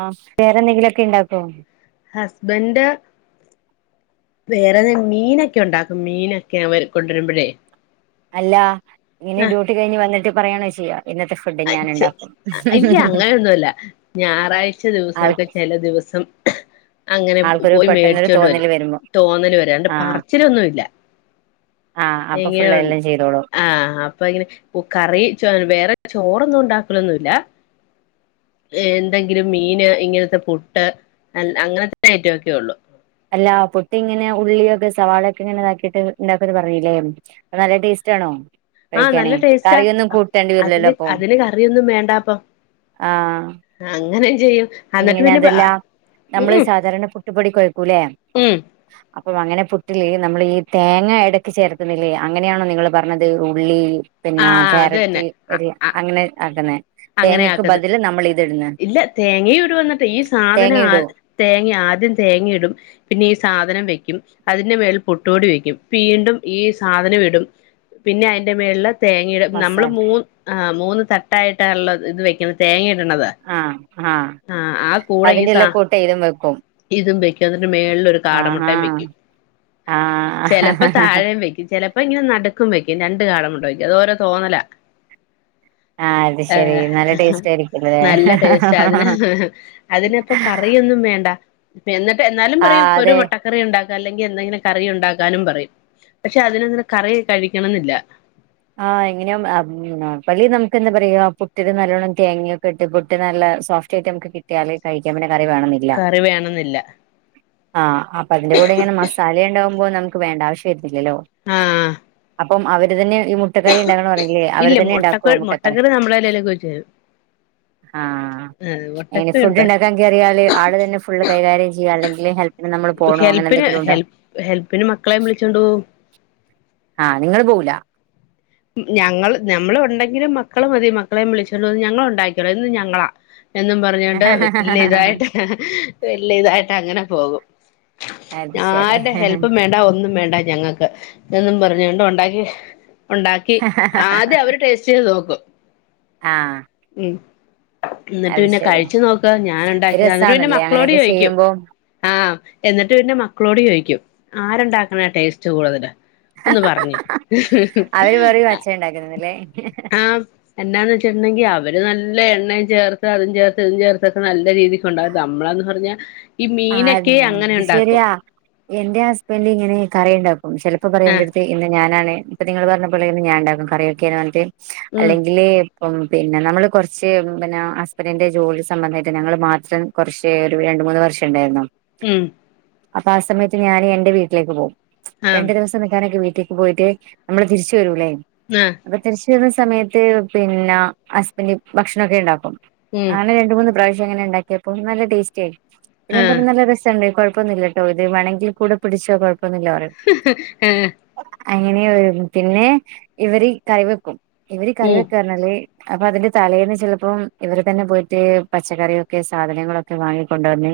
ആസഹ് വേറെന്തെങ്കിലൊക്കെ ഇണ്ടാക്കോ ഹസ്ബന്റ് വേറെത മീനൊക്കെണ്ടാക്കും മീനൊക്കേ അവർ കൊണ്ട്രുമ്പഴേ അല്ലാ ഇങ്ങനേ ഡ്യൂട്ടി കഴിഞ്ഞ് വന്നിട്ട് പറയാണോ ചെയ്യാ ഇന്നത്തെ ഫുഡ്‌ ഞാന്ണ്ടാക്കും ഇല്ല അങ്ങനൊന്നുല്ല ഞാറാഴ്ച ആൾ ദിവസൊക്കെ ചെല ദിവസം അങ്ങനെ ആൾക്കൊരു പോയി പെട്ടെന്നൊരു മേടിച്ചോണ്ട് വരും തോന്നല് വരുമ്പോ തോന്നല് വരാണ്ട് ആഹ് പറച്ചിലൊന്നും ഇല്ല ആഹ് അപ്പൊ ഫുള്ള് എങ്ങനെയുണ്ട് എല്ലാം ചെയ്തോളൂ ആഹ് അപ്പ ഇങ്ങനെ കറി ചോ വേറെ ചോറൊന്നും ഉണ്ടാക്കലൊന്നുല്ല ഏഹ് എന്തെങ്കിലും മീന് ഇങ്ങനത്തെ പുട്ട് അ അങ്ങനത്തെ ഐറ്റം ഒക്കെ ഉള്ളു അല്ലാ പുട്ടിങ്ങനേ ഉള്ളിയൊക്കെ സവാളൊക്കെ ഇങ്ങനെ ഇതാക്കിട്ട് ഇണ്ടാക്കുന്ന് പറഞ്ഞിലേ അത് നല്ല ടേസ്റ്റ് ആണോ ആഹ കഴിക്കാനേ നല്ല ടേസ്റ്റാ കറിയൊന്നും കൂട്ടേണ്ടി വരില്ലല്ലോ അതിന് അപ്പൊ അതിന് കറിയൊന്നും വേണ്ടപ്പൊ ആഹ് അങ്ങനേം ചെയ്യും എന്നിട്ട് ഇങ്ങനെ പിന്നെ അതെല്ലാ നമ്മള് ഉം സാധാരണ പുട്ടുപ്പൊടി കൊഴക്കൂലേ ഉം അപ്പം അങ്ങനെ പുട്ടില് നമ്മൾ ഈ തേങ്ങ എടക്ക് ചേർത്ത്ന്നില്ലേ അങ്ങനെയാണോ നിങ്ങള് പറഞ്ഞത് ഉള്ളി പിന്നെ ആഹ് അത് തന്നെ ക്യാരറ്റ് അ ഒരു അ അങ്ങനെ ആകുന്നെ അങ്ങനെ തേങ്ങക്ക് ആക്കത് ബതില് നമ്മൾ ഇത് ഇടുന്ന ഇല്ല തേങ്ങയും ഇടും എന്നിട്ട് ഈ സാധനം ഇടോ ആഹ് തേങ്ങ ആദ്യം തേങ്ങ ഇടും പിന്നെ ഈ സാധനം വെക്കും അതിന്റെ മേൽ പുട്ടുപൊടി വെക്കും വീണ്ടും ഈ സാധനം ഇടും പിന്നെ അതിന്റെ മേള്ല് തേങ്ങയിടും നമ്മള് മസാല മൂന്ന് ആ മൂന്ന് തട്ടായിട്ടാണല്ലോ ഇത് ഇത് വെക്കണ തേങ്ങയിടണത് ആഹ ആഹ ഈ അതിന്റെ സാ എല്ല കൂട്ട് ഇതും വെക്കും ഇതും വെക്കും എന്നിട്ട് മേളിലൊരു ആഹാ കാടമുട്ടയും വെക്കും ആഹ് ചിലപ്പോ താഴെയും വെക്കും ചിലപ്പോ പ്പം ഇങ്ങനെ നട്ക്കും വെക്കും രണ്ട് കാട മുട്ട വെക്കും അത് ഓരോ തോന്നലാ ആഹ് അത് ശെരി നല്ല ഏഹ് ടേസ്റ്റ് ആയിരിക്കുംല്ലേ നല്ല ടേസ്റ്റ് അതിന് അതിനപ്പോ കറിയൊന്നും വേണ്ട പ്പ എന്നിട്ട് എന്നാലും പറയും ആഹ് ഒരു അതെ മുട്ട കറി ഉണ്ടാക്ക്‌ അല്ലെങ്കിൽ എന്തെങ്കിലും കറി ഉണ്ടാക്കാനും പറയും പക്ഷെ അതിനങ്ങനെ കറി കഴിക്കണംന്നില്ല ആഹ് എങ്ങനെ പള്ളി നമുക്ക് എന്താ പറയാ പുട്ടിന് നല്ലോണ്ണം തേങ്ങൊക്കെ ഇട്ട് പുട്ട് നല്ല സോഫ്റ്റ് റ്റ ആയിട്ട് നമക്ക് കിട്ടിയാല് കഴിക്കൻ പിന്ന കറി വേണംന്നില്ല കറി വേണംന്നില്ല ആഹ് അപ്പൊ അതിന്റെ കൂടെ ഇങ്ങനെ മസാല ഉണ്ടകുമ്പോ നമുക്ക് വേണ്ട ആവശ്യം വരത്തില്ലല്ലോ ആഹ അപ്പം അവര് തന്നെ ഈ മുട്ടക്കറി ഉണ്ടാകണംന്ന് പറയില്ലേ അവര് ഇല്ല തന്നെ മുട്ടക്ക ഉണ്ടാക്കുവോ മുട്ടക്കറി നമ്മളെല്ലാലൊക്കെ വെച്ച് തരും ആഹ ആഹ് എങ്ങനെ മുട്ടക്കറി ഫുഡ് ഉണ്ട് ഉണ്ടാക്കാ അറിയാല് ആള് തന്നെ ഫുള് കൈകാര്യം ചെയ്യാ അല്ലെങ്കിൽ ഹെല്പ് ഹെൽപ്പിന് ഹെൽ ഹെൽപ്പിന് മക്കളേം വിളിച്ചോണ്ടോവും ആഹ നിങ്ങൾ പോവൂല ഞങ്ങൾ ഞമ്മൾ ഉണ്ടെങ്കിലും മക്കള് മതി മക്കളേം വിളിച്ചോണ്ട് വന്ന് ഞങ്ങൾ ഉണ്ടാക്കിയോളാം ഇന്ന് ഞങ്ങളാ എന്നും പറഞ്ഞോണ്ട് വല്ല്യ ഇതായിട്ട് വല്ല്യ ഇതായിട്ട് അങ്ങനെ പോകും അത് ശരി ആരുടെ ഹെല്പ്പും വേണ്ട ഒന്നും വേണ്ട ഞങ്ങൾക്ക് എന്നും പറഞ്ഞോണ്ട് ഉണ്ടാക്കി ഉണ്ടാക്കി ആദ്യം അവര് ടേസ്റ്റ് ചെയ്ത് നോക്കും ആഹ് ഉം ഇന്നിട്ട് അത് പിന്നെ ശരി കഴിച്ചു നോക്ക് ഞാൻ ഉണ്ടാക്കിയതാ ഇന്നിട്ട് പിന്നെ രസാണല്ലേ മക്കളോട് അങ്ങനെയൊക്കെ ചോദിക്കും ചെയ്യുമ്പോ ആഹ് എന്നിട്ട് പിന്നെ മക്കളോട് ചോദിക്കും ആരുണ്ടാക്കണ ടേസ്റ്റ് കൂടുതൽ ഒന്ന് പറഞ്ഞേ അവര് പറയും അച്ഛൻ ഉണ്ടാക്കുന്നന്നല്ലേ ആഹ് എന്നാന്ന് വെച്ചിട്ടണ്ടെങ്കിൽ അവര് നല്ല എണ്ണയും ചേർത്ത് അതും ചേർത്ത് ഇതും ചേർത്തൊക്കെ നല്ല രീതിക്ക് ഉണ്ടാകും നമ്മളെന്ന് പറഞ്ഞ ഈ ആഹ് മീനൊക്കെ അങ്ങനെ ഇത് ഉണ്ടാക്കും ശരിയാ എന്റെ ഹസ്ബന്റ് ഇങ്ങനെ കറിയുണ്ടാക്കും ചിലപ്പോ പറയും ആഹ് എന്റെട്ത്ത് ഇന്ന് ഞാനാണ് ഇപ്പൊ നിങ്ങള് പറഞ്ഞപ്പോലെ ഞാൻ ഇണ്ടാക്കും കറിയൊക്കെന്ന് പറഞ്ഞിട്ട് ഉം അല്ലെങ്കില് അപ്പം പിന്നെ നമ്മള് കുറച്ച് പിന്നെ ഹസ്ബൻഡിന്റെ ജോലി സംബന്ധായിട്ട് ഞങ്ങൾ മാത്രം കുറച്ച് ഒരു രണ്ട് മൂന്ന് വർഷം ഇണ്ടായിരുന്നു ഉം അപ്പൊ ആ സമയത്ത് ഞാന് എന്റെ വീട്ടിലേക്ക് പോവും ആഹ് രണ്ടു ദിവസം നിക്കാനൊക്കെ വീട്ടിലേ പോയിട്ട് നമ്മള് തിരിച്ചു വരൂല്ലേ ആഹ് അപ്പൊ തിരിച്ച വരുന്ന സമയത്ത് പിന്നെ ഹസ്ബൻഡ് ഭക്ഷണൊക്കെ ണ്ടാക്കും ഉം അങ്ങനെ രണ്ട് മൂന്ന് പ്രാവഷ്യം അങ്ങന ഉണ്ടാക്കിയപ്പോൾ നല്ല ടേസ്റ്റ് ആയി ഞാൻ ആഹ് പറഞ്ഞ നല്ല രസണ്ട് കുഴപ്പൊന്നില്ലട്ടോ ഇത് വേമെങ്കിൽ കൂടെ പിടിച്ചോ കുഴപ്പന്നില്ല ന്ന് പറയും ഹ് ഹ് ഈ അങ്ങനെ പിന്നെ ഇവര് കറി വെക്കും ഇവര് കറി ഉം വെക്കാ റഞ്ഞാല് അപ്പൊ അതിന്റെ തലേന്ന് ചിലപ്പോം ഇവർ തന്നെ പോയിട്ട് പച്ചക്കറിയൊക്കെ സാധനങ്ങളൊക്കെ വാങ്ങിക്കൊണ്ടോന്ന്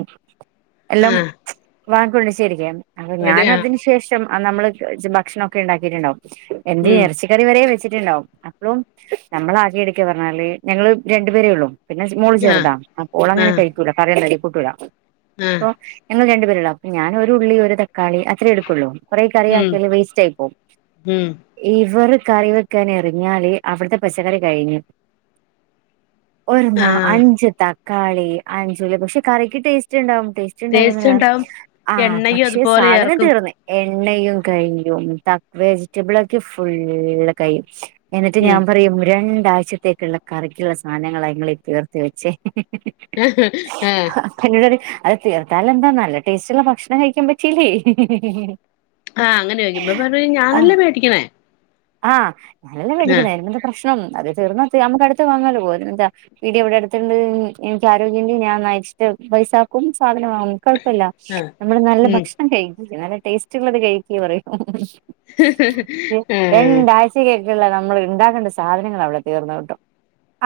എല്ലാം ആഹ് വാങ്ങിക്കൊണ്ട് ശരിക്ക അപ്പൊ റെഡി ഞാൻ ആഹ് അതിനു ശേഷം നമ്മള് ഭക്ഷണം ഒക്കെ ഉണ്ടാക്കിട്ടുണ്ടാവും എന്ത് ഉം യറച്ചി ഇക്കറി വര വെച്ചിട്ടുണ്ടാാവും അപ്പയും നമ്മൾ ആകെ എടക്ക പറഞ്ഞാല് ഞങ്ങൾ രണ്ടുപേരേ ഉള്ളൂ പിന്നെ മോള് ആഹ് ചേറുതാ അപ്പോൾ അങ്ങനെ ആഹ് കയിക്കുല പറയാത കൂട്ടൂല ആഹ് അപ്പൊ ഞ്ഞങ്ങള് രണ്ട് പേരോള്ളു അപ്പൊ ഞാനൊരു ഉള്ളി ഒരു തക്കാളി അത്രേ എടുക്കുള്ളൂ കൊറെ കറി ഉം ആക്കിയല് വേയിസ്റ്റ് ആയി പോവും ഉം ഇവർ കറി വെക്കാൻ എറങ്ങിയാൽ അവിടെ പച്ചക്കറി കഴിഞ്ഞു ഒരു ആഹ് അഞ്ച് തക്കാളി അഞ്ചുള്ളി പക്ഷെ കറിക്ക് ടേസ്റ്റ് ഉണ്ടാവും ടേസ്റ്റ് ച് ണ്ടാക്കണേ ടേസ്റ്റ്ണ്ടാവും ആ എണ്ണയും പക്ഷെ അതുപോലെ സാധന ചേർക്കും തീർന്ന് എണ്ണയും കയിഞ്ഞു തക് വെജിറ്റബിള ഒക്കെ ഫുള്ള് കഴിയും എന്നിട്ട് ഉം ഞാൻ പറയും രണ്ടാഴ്ചത്തേക്കുള്ള കറിക്കുള്ള സാധനങ്ങള ങ്ങളി തീർത്ത വെച്ചേ ഹ് ആഹ് പ്പൊ എന്നോട് പറയും അത് തീർത്താൽ എന്താ നല്ല ടേസ്റ്റ്ള്ള ഭക്ഷണം കഴിക്കാൻ പറ്റില്ലേ ആഹ്ങ്ങനെ ചോയിക്കുമ്പോ പറയും ഞാനല്ലേ മേടിക്കണേ ആഹ്ഞാനല്ല ആഹ് മേടിച്ചുക്കന്നെ അതിന എന്താ പ്രശ്നം അത് തീർന്ന നമുക്ക് അടുത്ത് വാങ്ങല്ലോ പ്പോ അതിന എന്താ പീടിക എവിടെ അടുത്തട്ടുണ്ട് എനിക്ക് ആരോഗ്യണ്ട് ഞാൻ നയിച്ചിട്ട് പൈസാക്കും സാധന വങ്ങും കുഴപ്പല്ല ആഹ് നമ്മള് നല്ല ഉം ഭക്ഷണം കഴിക്കി നല്ല ടേസ്റ്റ് ഉള്ളത് കഴിക്കി പറയും ഹ് ഹ് ഹ് രണ്ടാഴ്ചക്കേക്കുള്ള നമ്മൾ ഉണ്ടാക്കേണ്ട സാധനങ്ങൾ അവിടെ തീർന്ന് കിട്ടും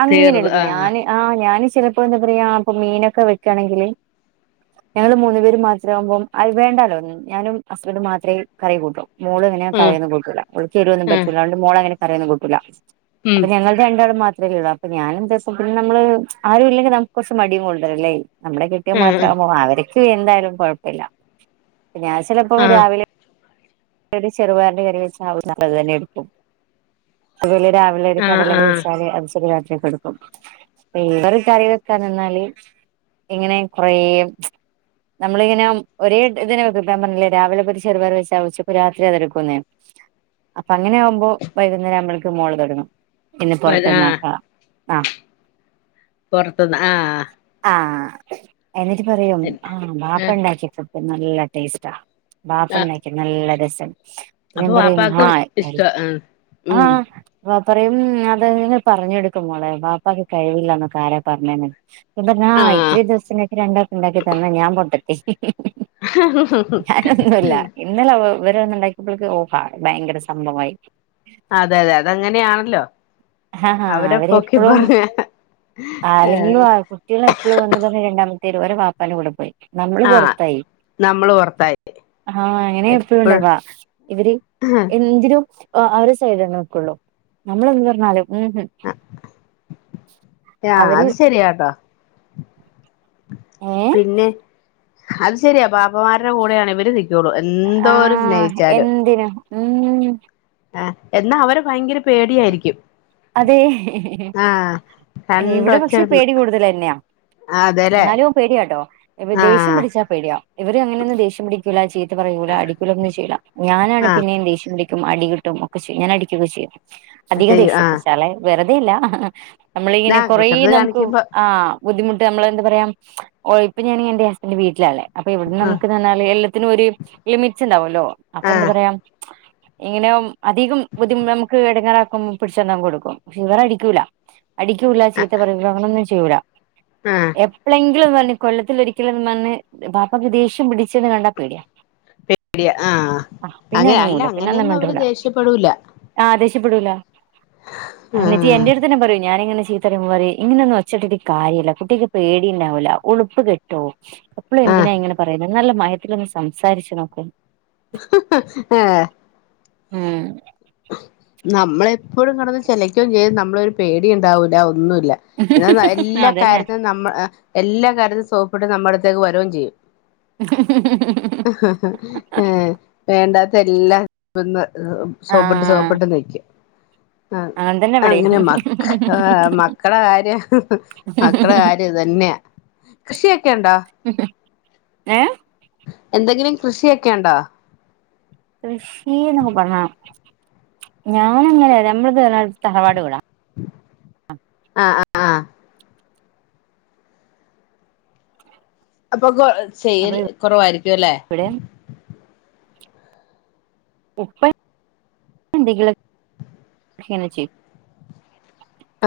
അങ്ങനെ തീർന്ന് എടുക്കും ആഹ് ഞാൻ ആ ഞാൻ ചിലപ്പോ എന്താ പറയാ ഇപ്പൊ മീനൊക്കെ വെക്കയാണെങ്കില് ഞങ്ങൾ മൂന്നു പേര് മാത്രമ ആവുമ്പോ വേണ്ടാലോ ഒന്നും ഞാനും അസ്ബന്റ് മാത്രമേ കറി കൂട്ടു മോള് ഇങ്ങനെ ആഹ് കറയും കൂട്ടല ഒളിക്ക്എരുന്നും ആഹ് പറ്റൂല്ല അതൊണ്ട് മോള അങ്ങനെ കറിയൊന്ന കൂട്ടൂല ഉം അപ്പൊ ഞങ്ങൾ രണ്ടാളും മാത്രള്ളൂ അപ്പൊ ഞാനും രസത്തിന് നമ്മള് ആരും ഇല്ലെങ്കിൽ നമുക്ക് കുറച്ച് മടിയും കൊണ്ടല്ലേ നമ്മുടെ കെട്ടിയോൻ ആഹ് മാത്രവുമ്പോ അവർക്ക് എന്തായാലും കുഴപ്പില്ല പിന്നെ ചിലപ്പോ ആഹ് ആഹ് രാവിലെ ഒരു ചെറുപാറിന്റെ കറി വെച്ച ആക അത് തന്നെ എടുക്കും അതുപോലെ രാവിലെ ഒരു ആഹ് കടല കറിച്ചാല് അത് ശെരിയാക്കിക്കെ എടുക്കും ഇവർ കറി വെക്കാൻ നിന്നാല് എങ്ങനെ കൊറെ നമ്മളിങ്ങനെ ഒരേ ഇതിനെ ഞാൻ പറഞ്ഞില്ലേ രാവിലെ ഒരു ചെറുപേർ വെച്ച വെച്ചു രാത്രി അത് തന്നെ എടുക്കുന്നേ അപ്പൊ അങ്ങനെ ആകുമ്പോൾ വൈകുന്നേരം ആവ്പൾക്ക് മോള് തുടങ്ങും പിന്നെ ആഹ് പുറത്തന്നാക്ക ആഹ് പുറത്ത്ന്ന് ആഹ് ആഹ് എന്നിട്ട് പറയും ആ വാപ്പ ഉണ്ടാക്കിയ ഫുഡ് നല്ല ടേസ്റ്റാ ആഹ് ബാപ്പണ്ടാക്കിയെകനല്ല രസം അപ്പൊ ഞാൻ പറിയും വാപ്പാക്കും ആഹ് ഇഷ്ട ആഹ് ആ ഉം വാപ്പ പറയും അതെ പറഞ്ഞെടുക്കു മോളെ വാപ്പാക്ക് കഴിവില്ലന്ന് ആരാന്ന് പറഞ്ഞേന്ന് ഇപ്പഞ്ഞാ ആഹ് ഇത്ര ദിവസക്കെ രണ്ടൊക്ക് ഉണ്ടാക്കി തന്ന ഞാൻ പൊട്ടത്തി ഞാൻ ഒന്നുല്ല ഇന്നല ഇവര് ഉണ്ടാക്കിയപ്പോക്ക് ഓഹ് ഭയങ്കര സംഭമായി അതെ അതെ അതെ അങ്ങനെയാണല്ലോ ആഹ് ഹാ അവരെപ്പോഴും ആരെങ്കിലും ഏഹ് [unintelligible] കുട്ടികള് എപ്പോഴും ഒന്ന് പറഞ്ഞ് രണ്ടാമത്തെേരു വരെ വാപ്പാന്റെ കൂടെ പോയി നമ്മള് ആഹ് പുറത്തായി [inaudible] ആഹ് അങ്ങനെ ഇപ്പഴും എപ്പോഴുംണ്ടവാ ഇവര് എന്തിനും ആഹ് അവര് സൈഡ് നിക്കുള്ളൂ നമ്മള് എന്ത്‌ പറഞ്ഞാലും ഉം ഉം ആഹ് അത് ശെരിയാട്ടോ ഏഹ് പിന്നെ അത് ശരിയാ ബാപ്പമാരുടെ കൂടെയാണ് ഇവര് നിക്കുള്ളൂ എന്തോരം ആഹ് സ്നേഹിച്ചാല് എന്തിനും ഉം ആഹ് എന്നാ അവരെ ഭയങ്കര പേടിയായിരിക്കും അതെ ആഹ് ഇവിടെ പക്ഷെ രണ്ടൊച്ചയിടുന്ന് പേടി കൂടുതലന്നെയാ അതെല്ലേ എന്നാലും പേടിയാട്ടോ ദേഷ്യം ആഹ് പിടിച്ചാ പേടിയാ ഇവർ അങ്ങനന്നും ദേഷ്യം പിടിക്കൂല്ല ചീത്ത പറയൂല അടിക്കൂല ഒന്നും ചെയ്ല ഞാനാണ് ആഹ് പിന്നെയും ദേഷ്യം പിടിക്കും അടി ടോമെക്കെ ചെയ് ഞാൻ അടിക്കൊക്കെ ചെയ്യും [inaudible] അധികം ദേഷ്യ ആഹ് പിച്ചാലെ വെറുതെല്ല നമ്മളിങ്ങനെ ആഹ് കൊറേ കുസൃതി നമുക്ക് കാണിക്കുമ്പോ ആഹ് ബുദ്ധിമുട്ട് നമ്മൾ എന്താ പറയാ ഇപ്പ ഞാനൻ എന്റെ ഹസ്ബൻഡിന്റെ വീട്ടിലാല്ലെ അപ്പൊ ഇവിട്ന്ന് ആഹ് നമക്ക് പറഞ്ഞാൽ എല്ലാത്തിനും ഒരു ലിമിറ്റ്ണ്ടാവുല്ലോ അപ്പൊ ആഹ് എന്താറയാ ഇങ്ങനെ അധികം ബുദ്ധിമു നമക്ക് എടങ്ങേറാക്കുമ്പോ പിടിച്ചൊന്ന് അങ്ങ് കോടുക്കും ഇവറെ അടിക്കൂല അടിക്കൂല്ല ചീത്ത പറയുല്ല അങ്ങനൊന്നും ചെയ്യൂല ആഹ് എപ്പേളെങ്കിലും ന്നറഞ് കൊല്ലത്തിലൊരിക്കൽ നിന്നാണ്ട് വാപ്പക്ക് ദേഷ്യം പിടിച്ണ് കണ്ടാ പേടിയാ [unintelligible] പേടിയ ആഹ് പിന്നെ അങ്ങനെ അല്ല അനങ്ങൂല പിന്നെ ഒന്നും അങ്ങനെയൊന്നും അവര് മിണ്ടൂല ദേഷ്യപ്പെടൂല്ല അനക്ക് എന്റെട് ഇതന്നെ പറയും ഞാനിങ്ങനെ ചീത്ത പറയുമ്പോറയും ഇങ്ങനൊന്നും ഒച്ചിട്ട് കാര്യല്ല കുട്ടക്ക് പേടിണ്ടാവൂല്ല ഉളുപ്പ് കിട്ടി ട്ടോ എപ്പളും ആഹ് എന്തിനാ ഇങ്ങനെ പറയുന്നെ നല്ല മയത്തിലൊന്ന് സംസാരിച്ചു നോക്കു ഏഹ് ഉം നമ്മളെപ്പളും കടന്ന് ചെലക്കും ചെയ്യും നമ്മളെ ഒരു പേടിണ്ടാവൂല്ല ഒന്നുല്ല എന്നാ എല്ലാ അതന്നെ കാര്യത്തിനും നമ്മ എല്ലാ കാര്യത്തിനും സോപ്പിട് നമ്മളെടുത്തേക്ക് വരും ചെയ്യും [unintelligible] ഏഹ് വേണ്ടാത്തല്ലാ ന്നും സോപ്ട്ട് ആഹ് സോപ്പ്ട്ട് നിക്കും ആഹ് അങ്ങനെ തന്നെ ഇവിടെയും അങ്ങനെ മക്കളെ കാര്യം മക്കളെ കാര്യം തന്നെയ കൃഷിയൊക്കെണ്ടോ ഏഹ് എന്തെങ്കിലും കൃഷിയൊക്കെണ്ടോ കൃഷി ന്നൊക്കെ പറഞ്ഞ ഞാനിങ്ങനെ നമ്മള്ത് പറഞ്ഞാൽ തറവാട് വീടാ ആഹ് ആഹ് ആഹ് അപ്പൊ കൊ ചെയ്യൽ അപ്പൊ കൊറവായിരിക്കുല്ലെ ഇവിടെ ഉപ്പ എന്തെങ്കിലൊക്കെങ്ങനെ ചെയ്യും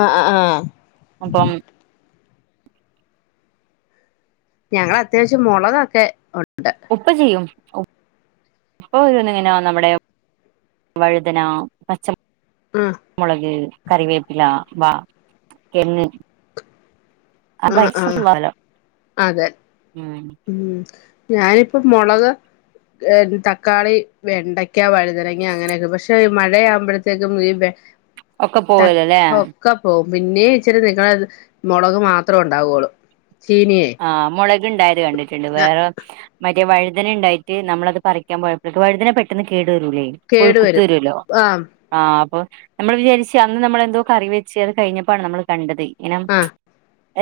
ആഹ് ആഹ് ആഹ് അപ്പം ഞങ്ങളത്യാവ്ശ്യം മൊളകക്കൊ ഉണ്ട് ഉപ്പ ചെയ്യും ഇപ്പ ഓരോന്നിങ്ങനെ നമ്മടെ വഴുതന പച്ച മൊ ഉം മൊളക് കറിവേപ്പില വഴ തെങ്ങ് ആ ആ [unintelligible] അതെ ഉം ഉം ഞാനിപ്പോ മൊളക് തക്കാളി വെണ്ടയ്ക്ക വഴുതനങ്ങ അങ്ങനെയൊക്കെ പക്ഷെ ഈ മഴയാവുമ്പളത്തേക്കും ഈ വെ ഒക്കെ തക്ക പോവല്ലോല്ലേ ഒക്കെ പോവും പിന്നെ ഇച്ചരി [unintelligible] മൊളക് മാത്രംം ത്രണ്ടാ വൊള്ളൂ ചീനയേ ആഹ് മൊളക്ണ്ടായത് കണ്ടിട്ടുണ്ട് വേറെ മര് റ്റേ വഴുതനണ്ടായിട്ട് നമളത് പറിക്കാൻ പോയപ്പയേ വഴുതനെ പെട്ടെന്ന് കേട് വരൂല്ലേ കൊഴി കേടു ക്കുത്ത് വരും വരോല്ലോ ആ ആഹ് അപ്പൊ നമ്മൾ വിചാരിച്ച അന്ന് നമ്മൾെന്തോ കറി വെച്ച് അത് കഴിഞ്ഞപ്പാണ് നമ്മൾ കണ്ടത് ഇങ്ങനെ ആ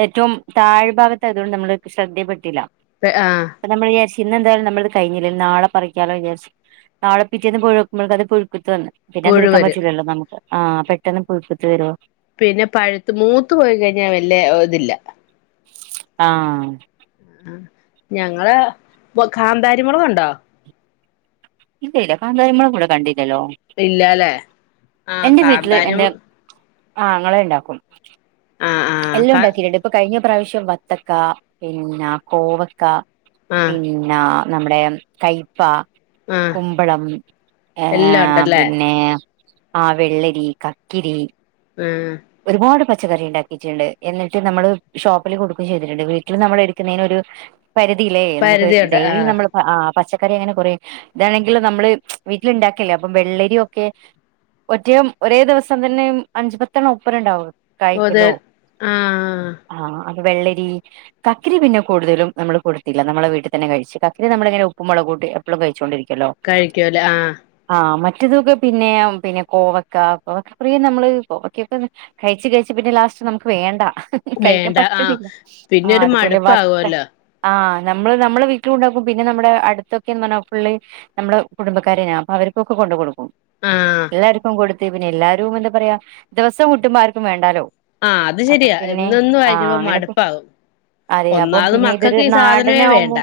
ഏറ്റവും താഴ്ഭാഗത്തായ തോണ്ട് നമ്മൾ ശ്രദ്ധേൽപ്പെട്ടില്ല പെ ആഹ് അപ്പ നമ്മൾ വിചാരിച്ചു ഇന്നെ എന്തായാലും നമ്മളത് കഴിഞ്ഞില്ലേ നാളെ പറിക്കാലോ വിചാരിച്ചു നാളെ പ്പിറ്റേന്ന് പോയോക്കുമ്പൾക്കത് പുഴുക്കുത്ത് വന്ന് പിന്നെ പുഴു അതിട്ക്കാൻ വരും പറ്റൂല്ലല്ലോ നമുക്ക് ആഹ് പെട്ടെന്ന് പുഴു കുത്ത് വരുവോ പിന്നെ പഴുത്ത് മൂത്ത് പോയി കഴിഞ്ഞാൽ വല്യയെ ഇതില്ല ആഹ് ആഹ് ഞങ്ങള് കാന്താരി മൊളകുണ്ടോ ഇല്ല ഇല്ല കന്താരി മൊളക് ഇവിടെ കണ്ടില്ലല്ലോ ഇല്ലല്ലേ ആഹ് കാന്താനും ആങ്ങളെ ഇണ്ടാക്കും ആഹ് ആഹ് എല്ലം കാ ഉണ്ടാക്കിറ്റ്ണ്ട് ഇപ്പൊ കഴിഞ്ഞ പ്രാവശ്യം വത്തക്ക പിന്ന കോവക്ക ആഹ് പിന്ന നമ്മടെ കയ്പ്പ ആഹ് കുമ്പളം എല്ലാം ഏഹ് ഉണ്ടല്ലേ പിന്നെ ആഹ് വെള്ളരി കക്കിരി ഉം ഒരുപാട് പച്ചക്കറി ഇണ്ടാക്കി റ്റ്ണ്ട് എന്നിട്ട് നമ്മള് ഷോപ്പില് കൊടുക്കും ചെയ്തിട്ടുണ്ട് വീട്ടിൽ നമ്മൾ എടുക്കുന്നേന് ഒരു പരിധിയില്ലേ നമക്ക് പരിധിയുണ്ട് ഡെയിലി ആഹ് നമ്മൾ ആഹ് പച്ചക്കറി അങ്ങനെ കുറേ ഇതാണെങ്കില് നമ്മള് വീട്ടിലിണ്ടാക്കല്ലേ അപ്പം വെള്ളരിയൊക്കെ ഒറ്റയും ഒരേ ദിവസം തന്നെയും അഞ്ച്പത്തെണ്ണ ഒപ്പർ ഇണ്ടാവും പോതെൽ ആഹ് ആഹ് അപ്പ വെള്ളരി കക്കരി പിന്നെ കൂടുതലും നമ്മള് കൊടുത്തില്ല നമ്മളെ വീട്ടിൽ തന്നെ കഴിച്ച് കക്കരി നമ്മളിങ്ങനെ ഉപ്പും മൊളകൂട്ടി എപ്പളും കഴിച്ചോണ്ടിരിക്കുവല്ലോ കഴിക്കുവല്ലോ ആഹ് ആഹ് മറ്റേതൊക്കെ പിന്നെ പിന്നെ കോവക്ക കോവക്ക കുറേ നമ്മള് കോവക്കയൊക്കെ കഴിച്ച് കഴിച്ച് പിന്നെ ലാസ്റ്റ് നമക്ക് വേണ്ട കഴിക്കാൻ വേണ്ട ആഹ് പറ്റത്തില്ല പിന്നെ ആഹ് ഒരു അതുപോലെ വത്ത മടുപ്പാകുവല്ലോ ആഹ് നമ്മള് നമ്മളെ വീട്ടിലുണ്ടാക്കും പിന്നെ നമ്മുടെ അടുത്തൊക്കെന്ന് പറഞ്ഞാൽ ഫുള്ള് നമ്മടെ കുടുംബക്കാരെനാ അപ്പൊ അവർക്കൊക്കെ കൊണ്ട് കൊടുക്കും ആഹ് എല്ലാർക്കും കൊടുത്ത് പിന്നെ എല്ലാരും എന്താ പറയാ ദിവസം കിട്ടുമ്പോ ആർക്കും വേണ്ടാലോ ആഹ് അത് അപ്പ ശരിയാ പിന്നെ എന്നൊന്ന് ആഹ് വായിക്കുമ്പോ അങ്ങനെക്കെ മടുപ്പാകും അതെ അപ്പം ഒന്നാമത് പിന്നെ ഇതൊരു മക്കൾക്ക് ഈ നാടന സാധനമേ ആകുമ്പോ വേണ്ട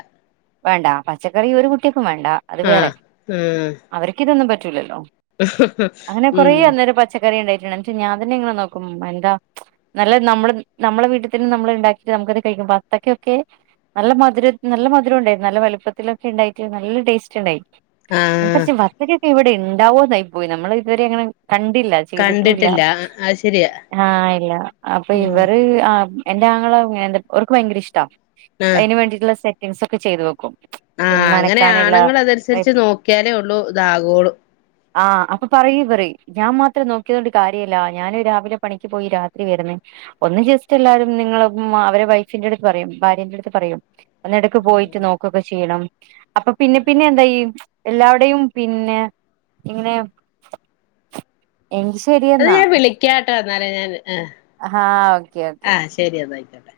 വേണ്ട പച്ചക്കറി ഒരു കുട്ടിക്കും വേണ്ട അത് വേറെ ആഹ് ഉം അവർക്കിതൊന്നും പറ്റൂലല്ലോ. അങ്ങനെ കൊറേ ഉം അന്നേരം പച്ചക്കറി ഇണ്ടായിട്ടുണ്ട് എന്നിട്ട് ഞാൻ തന്നെ ഇങ്ങനെ നോക്കും എന്താ നല്ല നമ്മൾ നമ്മള വീട്ടിതന്നെ നമ്മള് ഇണ്ടാക്കിട്ട് നമുക്കത് കഴിക്കും വത്തക്കൊക്കെ നല്ല മധുരം നല്ല മധുരം ഉണ്ടായിരുന്നു നല്ല വലുപ്പത്തിലൊക്കെ ഇണ്ടായിട്ട് നല്ല ടേസ്റ്റ് ഇണ്ടായി ആഹ് [unintelligible] വത്തക്കക്കൊക്കെ ഇവിടെ ഇണ്ടാവോന്നായി പോയി നമ്മള് ഇത്വരെ അങ്ങനെ കണ്ടില്ല ചെയ്തുട്ടുല്ല കണ്ടിട്ടില്ല അത് ശരിയാ ആഹ് അപ്പൊ ഉം ഇവര് ആഹ് എന്റെ ആങ്ങള എന്ത ഓർക്ക് ഭയങ്കര ഇഷ്ട്ടാ ആഹ് അയിനു വേണ്ടിട്ട്ള്ള സെറ്റിംഗസ് ഒക്കെ ചെയ്തു വെക്കും പിന്നെ ആഹ് അങ്ങനെ നനക്കാനുള്ള ആണുങ്ങൾ അതനുസരിച്ച് പൈപ്പ്. നോക്കിയാലേ ഒള്ളൂ ഇതാകോള്ളൂ ആഹ് അപ്പൊ പറയും ഇവര് ഞാൻ മാത്രം നോക്കിയോണ്ട് കാര്യല്ല ഞാന് രാവിലെ പണിക്ക് പോയി രാത് ഈ വീട്ന്ന് ഒന്ന് ജസ്റ്റ് എല്ലാരും നിങ്ങളെ മ അവരെ വൈഫിന്റെ ട്ത്ത് പറയും ഭാര്യന്റെ ട്ത്ത് പറയും. ഒന്നെടക്ക് പോയിറ്റ് നോക്കുകൊക്കെ ചെയ്യണം. അപ്പ പിന്നെ പിന്നെ എന്തയ്യും എല്ലാവ്ടെയും പിന്നെ ഇങ്ങനെ എങ്കി ശെരിയെന്നാ ക്യാട്ട ന്നാല് ഞാൻ ആഹ് ആഹ് ഓക്കെ ഓക്കേ ആഹ് ശരി ന്ന അയ്ക്കോട്ടെ.